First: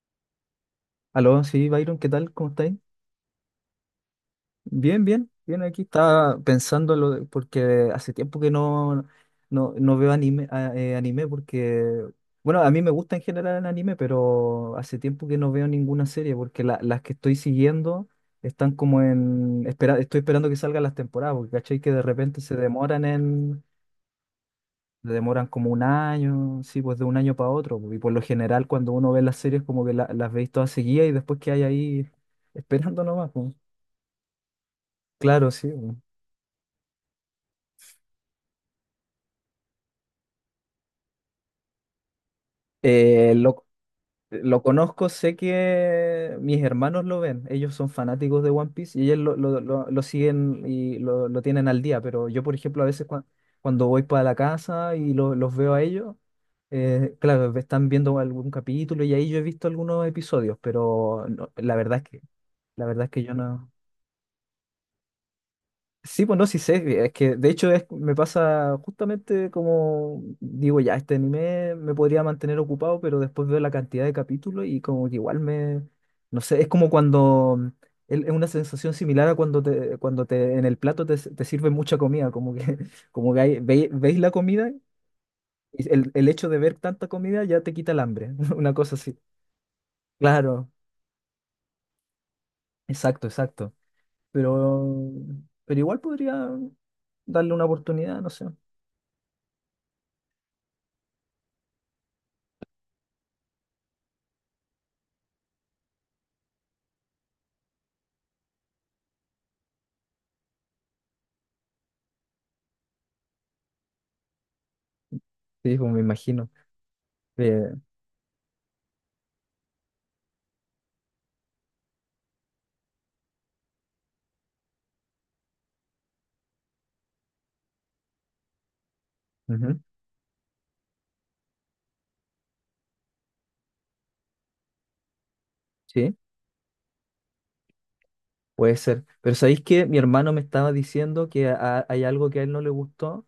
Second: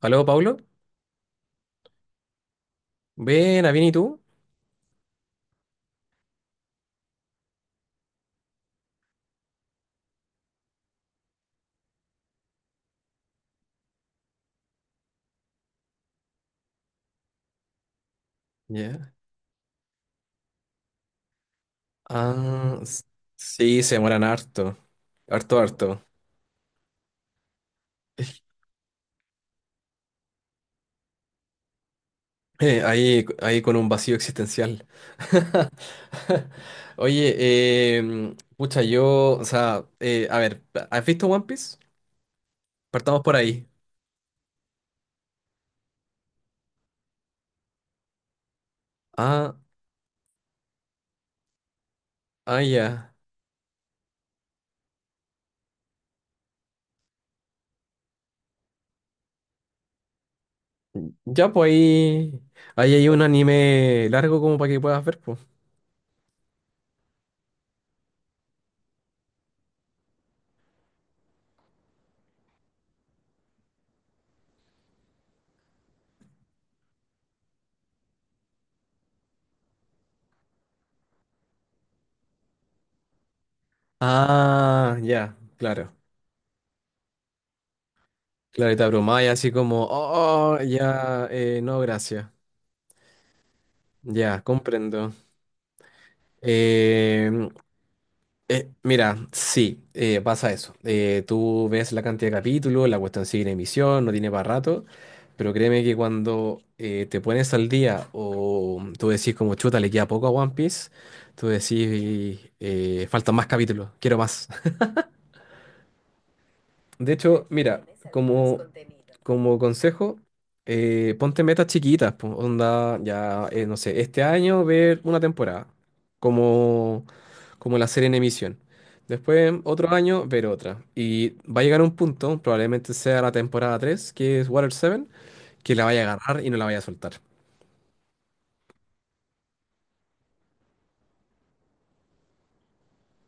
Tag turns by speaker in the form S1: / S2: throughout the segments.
S1: Aló, Paulo.
S2: Aló, sí, Byron, ¿qué tal? ¿Cómo estáis?
S1: Buena, bien, ¿y tú?
S2: Bien, bien, bien, aquí estaba pensando en porque hace tiempo que no veo anime porque, bueno, a mí me gusta en general el anime, pero hace tiempo que no veo ninguna serie porque las que estoy siguiendo están como
S1: Ya.
S2: espera, estoy esperando que salgan las temporadas, porque cachai que de repente se
S1: Ah,
S2: demoran en,
S1: sí, se demoran harto.
S2: se demoran
S1: Harto,
S2: como un
S1: harto.
S2: año, sí, pues de un año para otro, y por lo general cuando uno ve las series como que las veis todas seguidas y después que hay ahí esperando
S1: Ahí,
S2: nomás, pues.
S1: ahí con un vacío existencial.
S2: Claro, sí. Bu.
S1: Oye, pucha, yo, o sea, a ver, ¿has visto One Piece? Partamos
S2: Eh,
S1: por
S2: lo,
S1: ahí.
S2: lo conozco, sé que mis hermanos lo ven, ellos son fanáticos de One Piece y ellos lo,
S1: Ah,
S2: lo- lo- lo siguen y lo tienen al día, pero yo, por
S1: ah,
S2: ejemplo, a veces
S1: ya.
S2: cuando voy para la casa y los veo a ellos, claro, están viendo algún capítulo y ahí yo he visto algunos episodios, pero no-
S1: Ya, pues
S2: la verdad es que,
S1: ahí,
S2: la
S1: ahí
S2: verdad
S1: hay
S2: es
S1: un
S2: que yo no.
S1: anime largo como para que puedas ver, pues.
S2: Sí, pues no, sí sé, es que de hecho es, me pasa justamente como digo, ya este anime me podría mantener ocupado, pero después veo la cantidad de capítulos y como que igual me, no sé, es como es una sensación similar a cuando te, en el plato te sirve mucha comida, como que, como que veis la comida
S1: Ah, ya,
S2: y
S1: claro.
S2: el hecho de ver tanta comida ya te quita el hambre,
S1: Claro,
S2: una
S1: y te
S2: cosa así.
S1: abrumáis así como, oh,
S2: Claro,
S1: ya, no, gracias.
S2: exacto, exacto,
S1: Ya,
S2: pero,
S1: comprendo.
S2: pero igual podría
S1: Em,
S2: darle una oportunidad, no sé.
S1: Mira, sí, pasa eso. Tú ves la cantidad de capítulos, la cuestión sigue en emisión, no tiene para rato, pero créeme que cuando te pones al día o tú decís como chuta, le queda poco a One Piece, tú decís faltan más capítulos, quiero más.
S2: Sí, pues me imagino.
S1: De hecho,
S2: Eh,
S1: mira, como, como consejo, ponte metas chiquitas, po, onda, ya, no sé, este año ver una temporada. Como... como la serie en emisión. Después,
S2: Ujú,
S1: otro año, ver otra. Y va a llegar un punto, probablemente sea la temporada 3 que es Water 7, que la vaya a
S2: sí,
S1: agarrar y no la vaya a soltar.
S2: puede ser. Pero ¿sabéis que mi hermano me estaba diciendo que hay algo que a él no le gustó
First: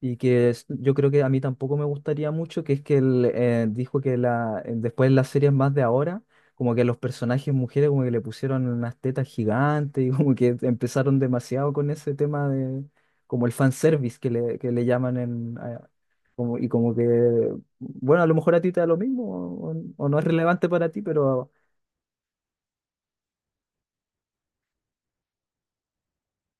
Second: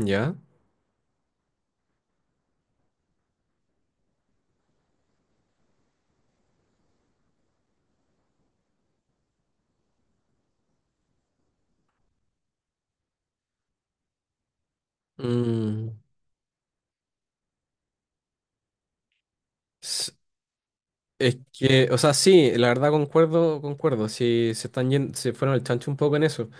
S2: y que yo creo que a mí tampoco me gustaría mucho, que es que él dijo que después en las series más de ahora, como que a los personajes mujeres como que le pusieron unas tetas gigantes y como que empezaron demasiado con ese tema de como el fanservice que le llaman en...
S1: Mm.
S2: como, y como que, bueno, a lo mejor a ti te da lo mismo o no es relevante para ti,
S1: Es
S2: pero.
S1: que, o sea, sí, la verdad concuerdo, concuerdo, sí, se fueron al chancho un poco en eso,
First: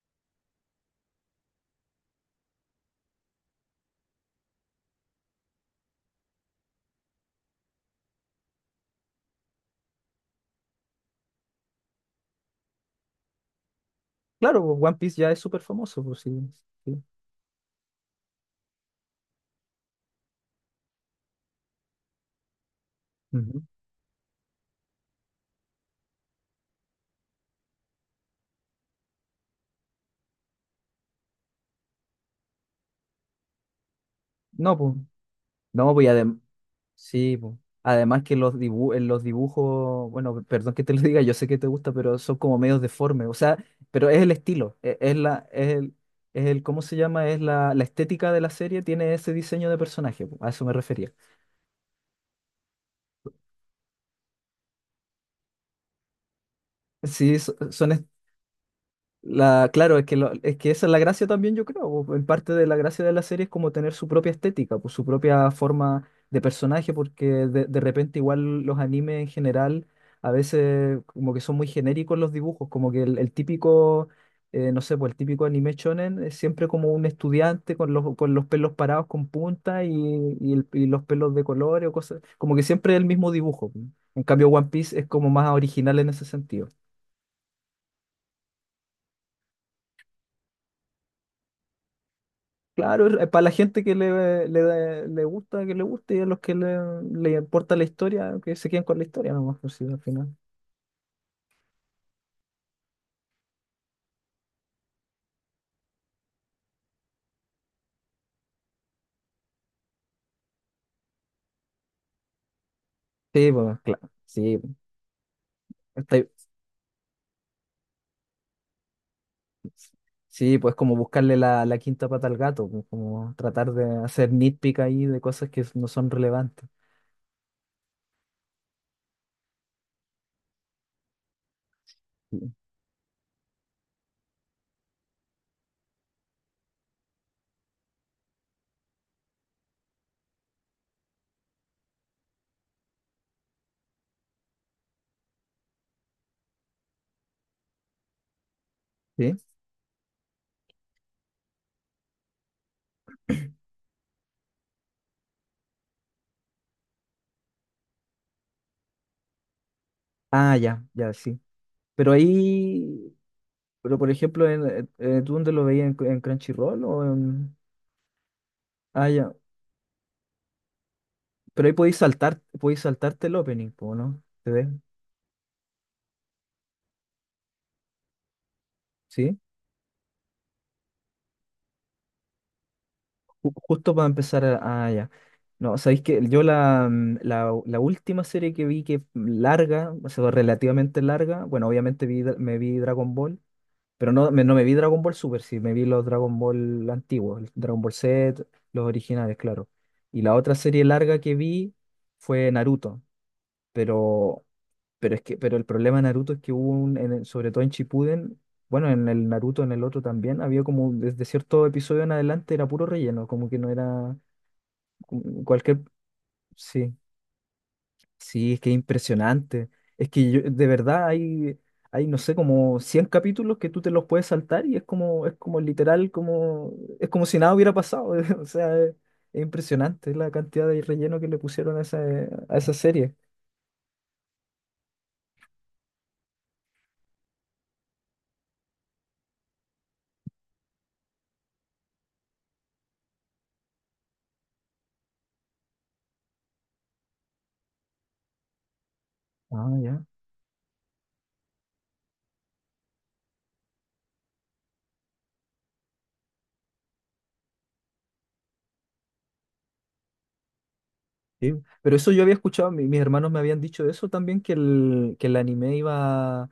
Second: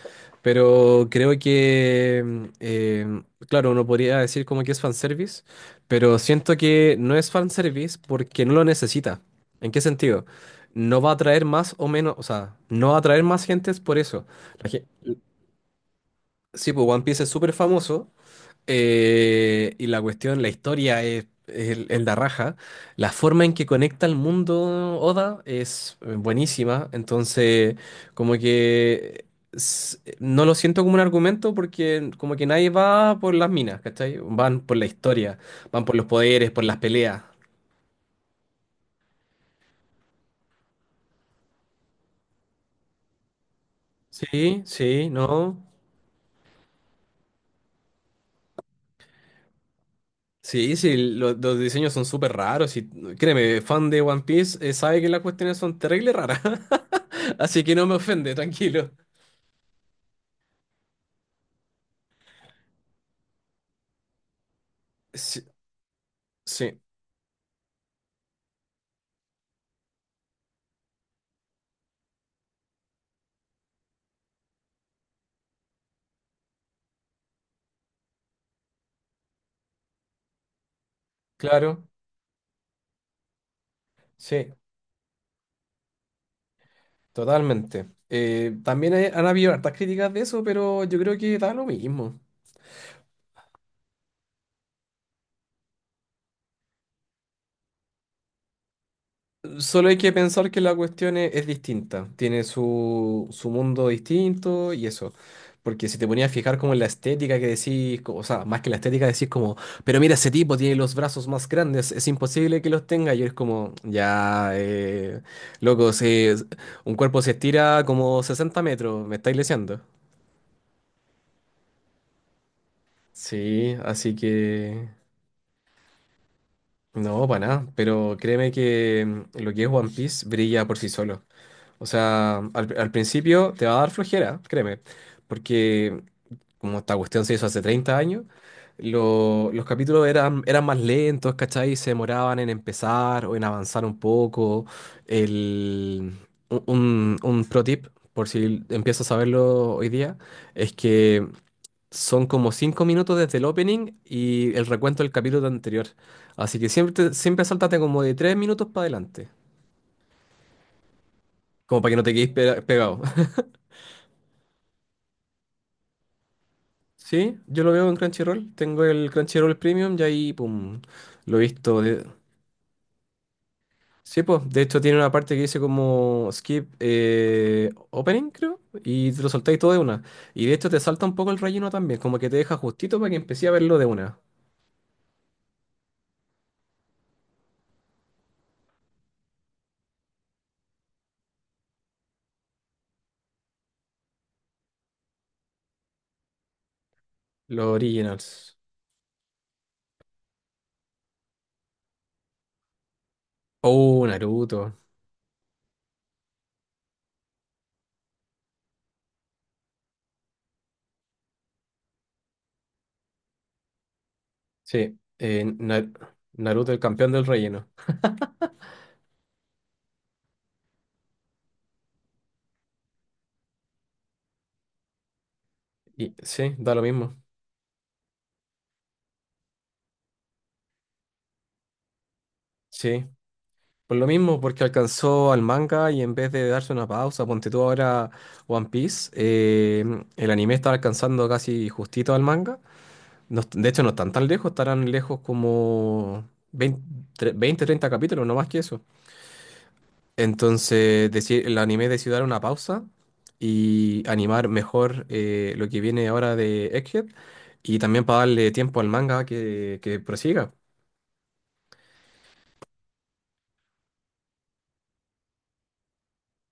S1: pero creo que, claro, uno podría decir como que es fanservice, pero siento que no es fanservice porque no lo necesita. ¿En qué sentido? No va a atraer más o menos, o sea, no va a atraer más gentes por eso.
S2: Claro,
S1: La
S2: pues,
S1: gen-
S2: One Piece ya es súper famoso, pues sí.
S1: Sí, pues One
S2: Sí.
S1: Piece es súper famoso, y la cuestión, la historia es el de raja. La forma en
S2: Ujú.
S1: que conecta el mundo Oda es buenísima. Entonces, como que no lo siento como un argumento porque como que nadie va por las minas, ¿cachai? Van
S2: No,
S1: por la
S2: pues.
S1: historia, van
S2: No,
S1: por los
S2: pues y
S1: poderes, por las peleas.
S2: sí, pues. Además que en los dibujos, bueno, perdón que te lo diga, yo sé que te gusta, pero son como medios deformes. O sea, pero es el
S1: Sí,
S2: estilo, e-
S1: sí,
S2: es, la,
S1: no.
S2: es el, ¿cómo se llama? Es la estética de la serie, tiene ese diseño de personaje, pues, a eso me
S1: Sí, sí,
S2: refería.
S1: los diseños son súper raros y créeme, fan de One Piece sabe que las cuestiones son terrible raras,
S2: Sí,
S1: así que no me
S2: son
S1: ofende, tranquilo.
S2: Claro, es que, es que esa es la gracia también, yo creo, po. En parte de la gracia de la serie es como tener su propia estética, pues, su
S1: Sí,
S2: propia forma de
S1: Sí,
S2: personaje, porque de repente igual los animes en general a veces como que son muy genéricos los dibujos, como que el típico, no sé, pues el típico anime shonen es siempre como un estudiante con los pelos parados con punta y los pelos de
S1: claro,
S2: colores o cosas, como que siempre el mismo dibujo. En cambio,
S1: sí,
S2: One Piece es como más original en ese sentido.
S1: totalmente. También han habido hartas críticas de eso, pero yo creo que da lo mismo.
S2: Claro, para la gente que le gusta, que le guste, y a los que le importa la historia, que se queden con la historia nomás, pues sí,
S1: Solo hay
S2: al
S1: que
S2: final.
S1: pensar que la cuestión es distinta, tiene su mundo distinto y eso. Porque si te ponías a fijar como en la estética que decís, o sea, más que la estética decís como, pero mira, ese tipo tiene los brazos más grandes, es imposible que los tenga. Y es
S2: Sí,
S1: como,
S2: pues claro,
S1: ya,
S2: sí,
S1: loco, si
S2: está-
S1: es- un cuerpo se estira como 60 metros, me estáis leseando.
S2: sí, pues como buscarle la quinta pata al gato, pues, como tratar
S1: Sí,
S2: de
S1: así
S2: hacer nitpick
S1: que...
S2: ahí de cosas que no son relevantes.
S1: No, para nada, pero créeme que lo que es One Piece brilla por sí solo. O sea,
S2: Sí.
S1: al principio te va a dar flojera, créeme, porque como esta cuestión se hizo hace 30 años, los capítulos eran más lentos, ¿cachai? Se demoraban en empezar o en avanzar un poco. El, un pro tip, por si empiezas a
S2: ¿Sí?
S1: verlo hoy día, es que son como 5 minutos desde el opening y el recuento del capítulo anterior. Así que siempre, siempre sáltate como de 3 minutos para adelante.
S2: Ah, ya, ya, sí.
S1: Como para que no
S2: Pero
S1: te quedes pegado.
S2: ahí, pero por ejemplo, ¿tú dónde lo veías en, Crunchyroll o
S1: Sí,
S2: en...
S1: yo lo veo en Crunchyroll. Tengo
S2: Ah,
S1: el
S2: ya,
S1: Crunchyroll Premium y ahí, pum, lo he
S2: pero ahí
S1: visto.
S2: podéis
S1: de-
S2: saltar, podéis saltarte el opening, pues,
S1: Sí,
S2: ¿no?
S1: pues,
S2: ¿Te
S1: de
S2: ves?
S1: hecho tiene una parte que dice como skip opening, creo, y te lo
S2: ¿Sí?
S1: saltáis todo de una. Y de hecho te salta un poco el relleno también, como que te deja justito para que empecé a
S2: Ju-
S1: verlo de
S2: Justo para
S1: una.
S2: empezar ah, ya. No, sabéis que yo la última serie que vi que larga, o sea, relativamente larga, bueno, obviamente me vi Dragon Ball, pero no me vi Dragon Ball Super, sí, me vi los Dragon Ball antiguos, el
S1: Los
S2: Dragon Ball Z,
S1: originals.
S2: los originales, claro. Y la otra serie larga que vi fue Naruto,
S1: Oh,
S2: pero,
S1: Naruto.
S2: pero el problema de Naruto es que hubo sobre todo en Shippuden, bueno, en el Naruto, en el otro también, había como desde cierto episodio en adelante era puro relleno, como que no era
S1: Sí,
S2: cu- Cualquier,
S1: Naruto el
S2: sí,
S1: campeón del relleno.
S2: sí, es que es impresionante. Es que de verdad hay, no sé, como 100 capítulos que tú te los puedes saltar y es como literal,
S1: Y sí, da lo
S2: es
S1: mismo.
S2: como si nada hubiera pasado. O sea, es impresionante la cantidad de relleno que le pusieron a esa
S1: Sí,
S2: serie.
S1: por lo mismo, porque alcanzó al manga y en vez de darse una pausa, ponte tú ahora One Piece, el anime está alcanzando casi justito al manga. De hecho, no están tan lejos, estarán lejos como 20, 30 capítulos, no más que eso.
S2: Ah, ya.
S1: Entonces, decir, el anime decidió dar una pausa y animar mejor lo que viene ahora de Egghead y también para darle tiempo al manga que prosiga.
S2: Sí. Pero eso yo había escuchado, mis hermanos me habían dicho eso también, que que el anime iba,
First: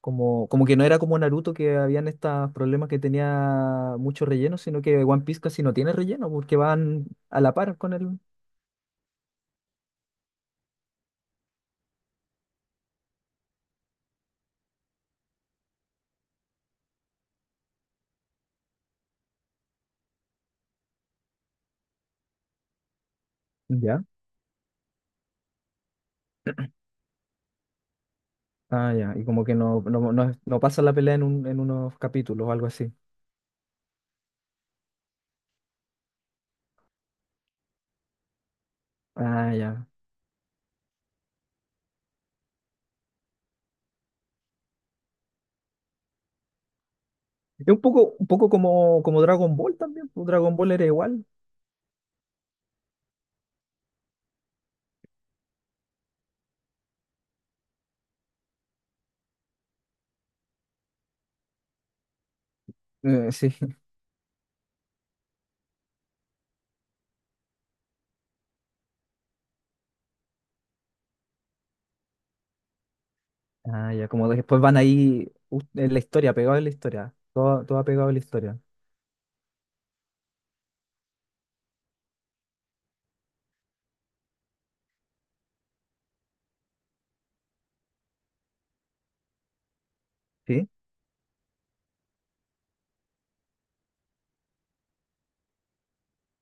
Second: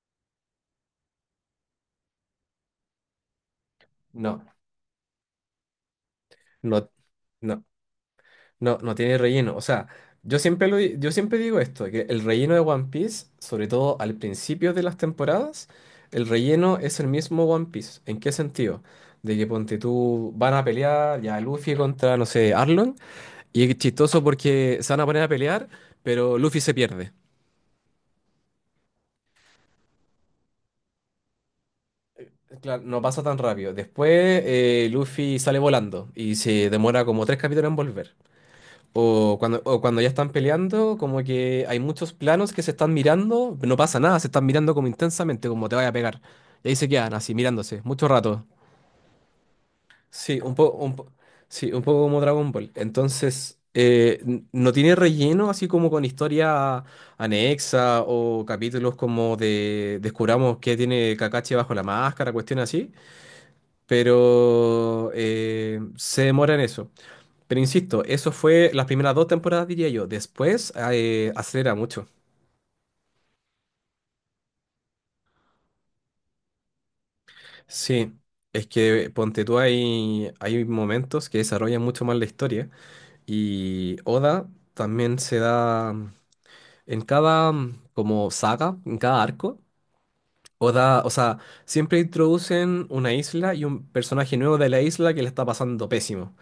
S2: Como que no era como Naruto que habían estos problemas que tenía mucho
S1: No,
S2: relleno, sino que One Piece casi no tiene relleno porque
S1: no,
S2: van a la
S1: no,
S2: par con él.
S1: no, no tiene relleno. O sea, yo siempre, yo siempre digo esto, que el relleno de One Piece, sobre todo al principio de las temporadas, el relleno es el mismo One Piece. ¿En qué sentido? De que ponte tú, van a pelear ya Luffy contra, no sé, Arlong. Y es
S2: Ya.
S1: chistoso porque se van a poner a pelear, pero Luffy se pierde.
S2: Ah, ya. Y como que no pasa la pelea en unos capítulos o algo
S1: Claro,
S2: así.
S1: no pasa tan rápido. Después, Luffy sale volando y se demora como 3 capítulos en volver. O
S2: Ah,
S1: cuando, o
S2: ya.
S1: cuando ya están peleando, como que hay muchos planos que se están mirando, no pasa nada, se están mirando como intensamente, como te vaya a pegar. Y ahí se quedan así,
S2: Es
S1: mirándose, mucho
S2: un
S1: rato.
S2: poco como Dragon Ball también, pues,
S1: Sí, un
S2: Dragon Ball
S1: poco,
S2: era igual.
S1: sí, un poco como Dragon Ball. Entonces, no tiene relleno así como con historia anexa o capítulos como de descubramos qué tiene Kakashi bajo la máscara, cuestiones así.
S2: Sí.
S1: Pero se demora en eso. Pero insisto, eso fue las primeras 2 temporadas, diría yo. Después, acelera mucho.
S2: Ah, ya. Como después van ahí en la historia, pegado en la historia. Todo, todo pegado en
S1: Sí,
S2: la historia.
S1: es que ponte tú, hay momentos que desarrollan mucho más la historia. Y Oda también se da. En cada, como saga, en cada arco,
S2: ¿Sí?
S1: Oda, o sea, siempre introducen una isla y un personaje nuevo de la isla que le está pasando pésimo.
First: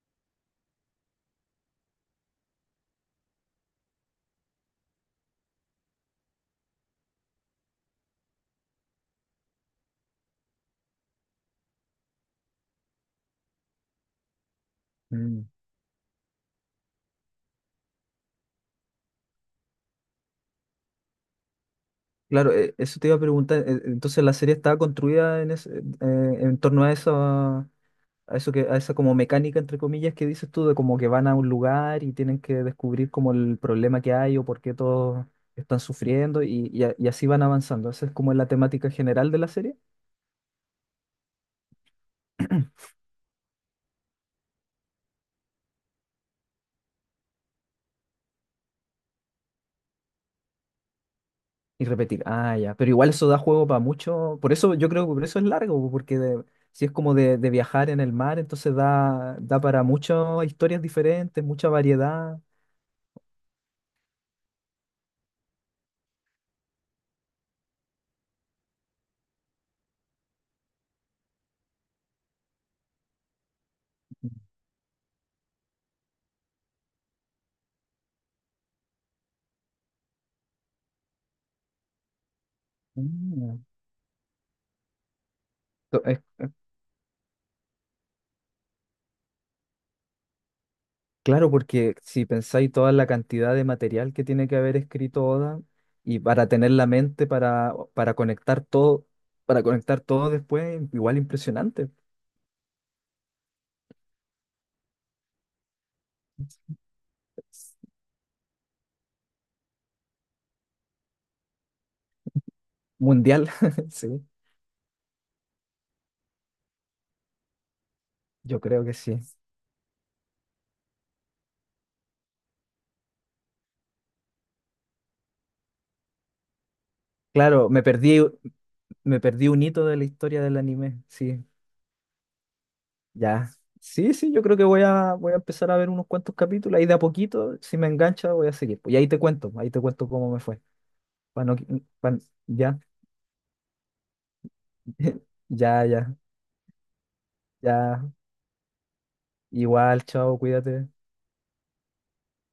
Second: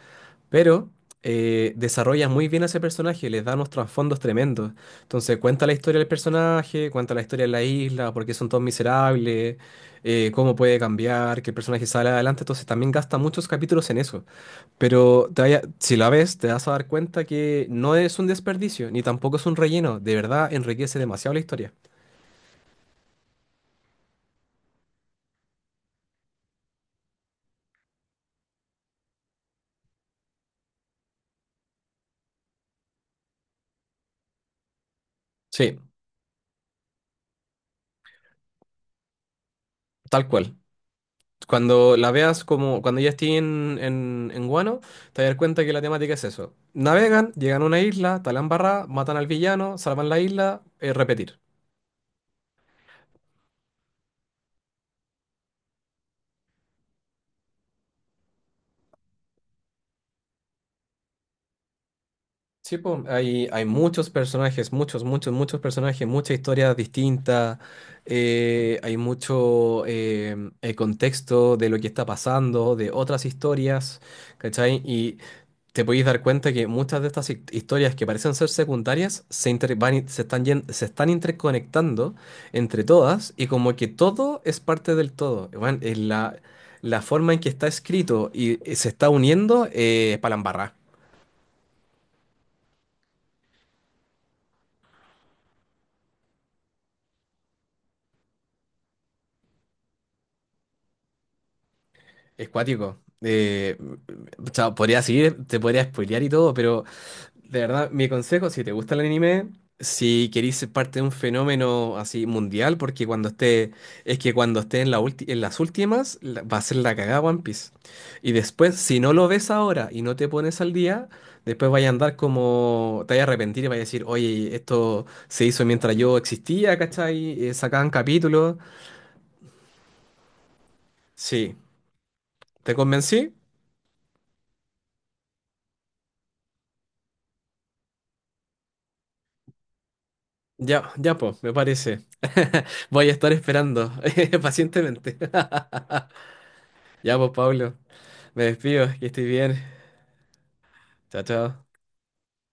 S1: Pero desarrolla muy bien a ese personaje, les da unos trasfondos tremendos. Entonces cuenta la historia del personaje, cuenta la historia de la isla, por qué son todos miserables, cómo puede cambiar, que el personaje sale adelante. Entonces también gasta muchos capítulos en eso.
S2: Mm.
S1: Si la ves, te vas a dar cuenta que no es un desperdicio, ni tampoco es un relleno. De verdad, enriquece demasiado la historia.
S2: Claro, eso te iba a preguntar. Entonces la serie estaba construida en torno a esa como mecánica entre comillas que dices tú, de como que van a un lugar y tienen que descubrir como el problema que hay o por qué todos
S1: Sí,
S2: están sufriendo y así van avanzando. Esa es como la temática general de la serie.
S1: tal cual. Cuando la veas como cuando ya esté en Guano, te vas a dar cuenta que la temática es eso. Navegan, llegan a una isla, talan barra, matan al villano, salvan la isla, repetir.
S2: Y repetir, ah, ya, pero igual eso da juego para mucho, por eso yo creo que por eso es largo, porque si es como de viajar en el mar, entonces da para muchas historias diferentes, mucha variedad.
S1: Sí, po, hay muchos personajes, muchos, muchos, muchos personajes, muchas historias distintas, hay mucho contexto de lo que está pasando, de otras historias, ¿cachai? Y te podéis dar cuenta que muchas de estas historias que parecen ser secundarias se, inter- van in- se están, yen- se están interconectando entre todas y
S2: Mm.
S1: como que todo es parte del todo. Bueno, es
S2: Es
S1: la forma en que está escrito y se está uniendo, palambarra.
S2: claro, porque si pensáis toda la cantidad de material que tiene que haber escrito Oda y para tener la mente para conectar todo, para conectar todo después, igual impresionante,
S1: Es cuático. Chao, podría seguir, te podría spoilear y todo, pero de
S2: pues.
S1: verdad, mi consejo, si te gusta el anime, si queréis ser parte de un fenómeno así mundial, porque cuando
S2: Mundial,
S1: esté, es
S2: sí,
S1: que cuando esté en las últimas, va a ser la cagada One Piece. Y
S2: yo
S1: después,
S2: creo que
S1: si no
S2: sí.
S1: lo ves ahora y no te pones al día, después vaya a andar como, te vaya a arrepentir y vaya a decir, oye, esto se hizo mientras yo existía, ¿cachai?
S2: Claro, me
S1: Sacaban
S2: perdí,
S1: capítulos.
S2: me perdí un hito de la historia del anime, sí,
S1: Sí, ¿te convencí?
S2: ya. Sí, sí, yo creo que voy a empezar a ver unos cuantos capítulos, ahí de a poquito, si me engancha voy a seguir, pues. Y ahí te cuento, cómo me fue.
S1: Ya, ya, pues,
S2: Pa'
S1: me
S2: no-
S1: parece.
S2: pa' Ya,
S1: Voy a estar esperando pacientemente.
S2: ya, ya,
S1: Ya, pues, Pablo,
S2: ya.
S1: me despido, que estoy bien.
S2: Igual, chao, cuídate.
S1: Chao, chao.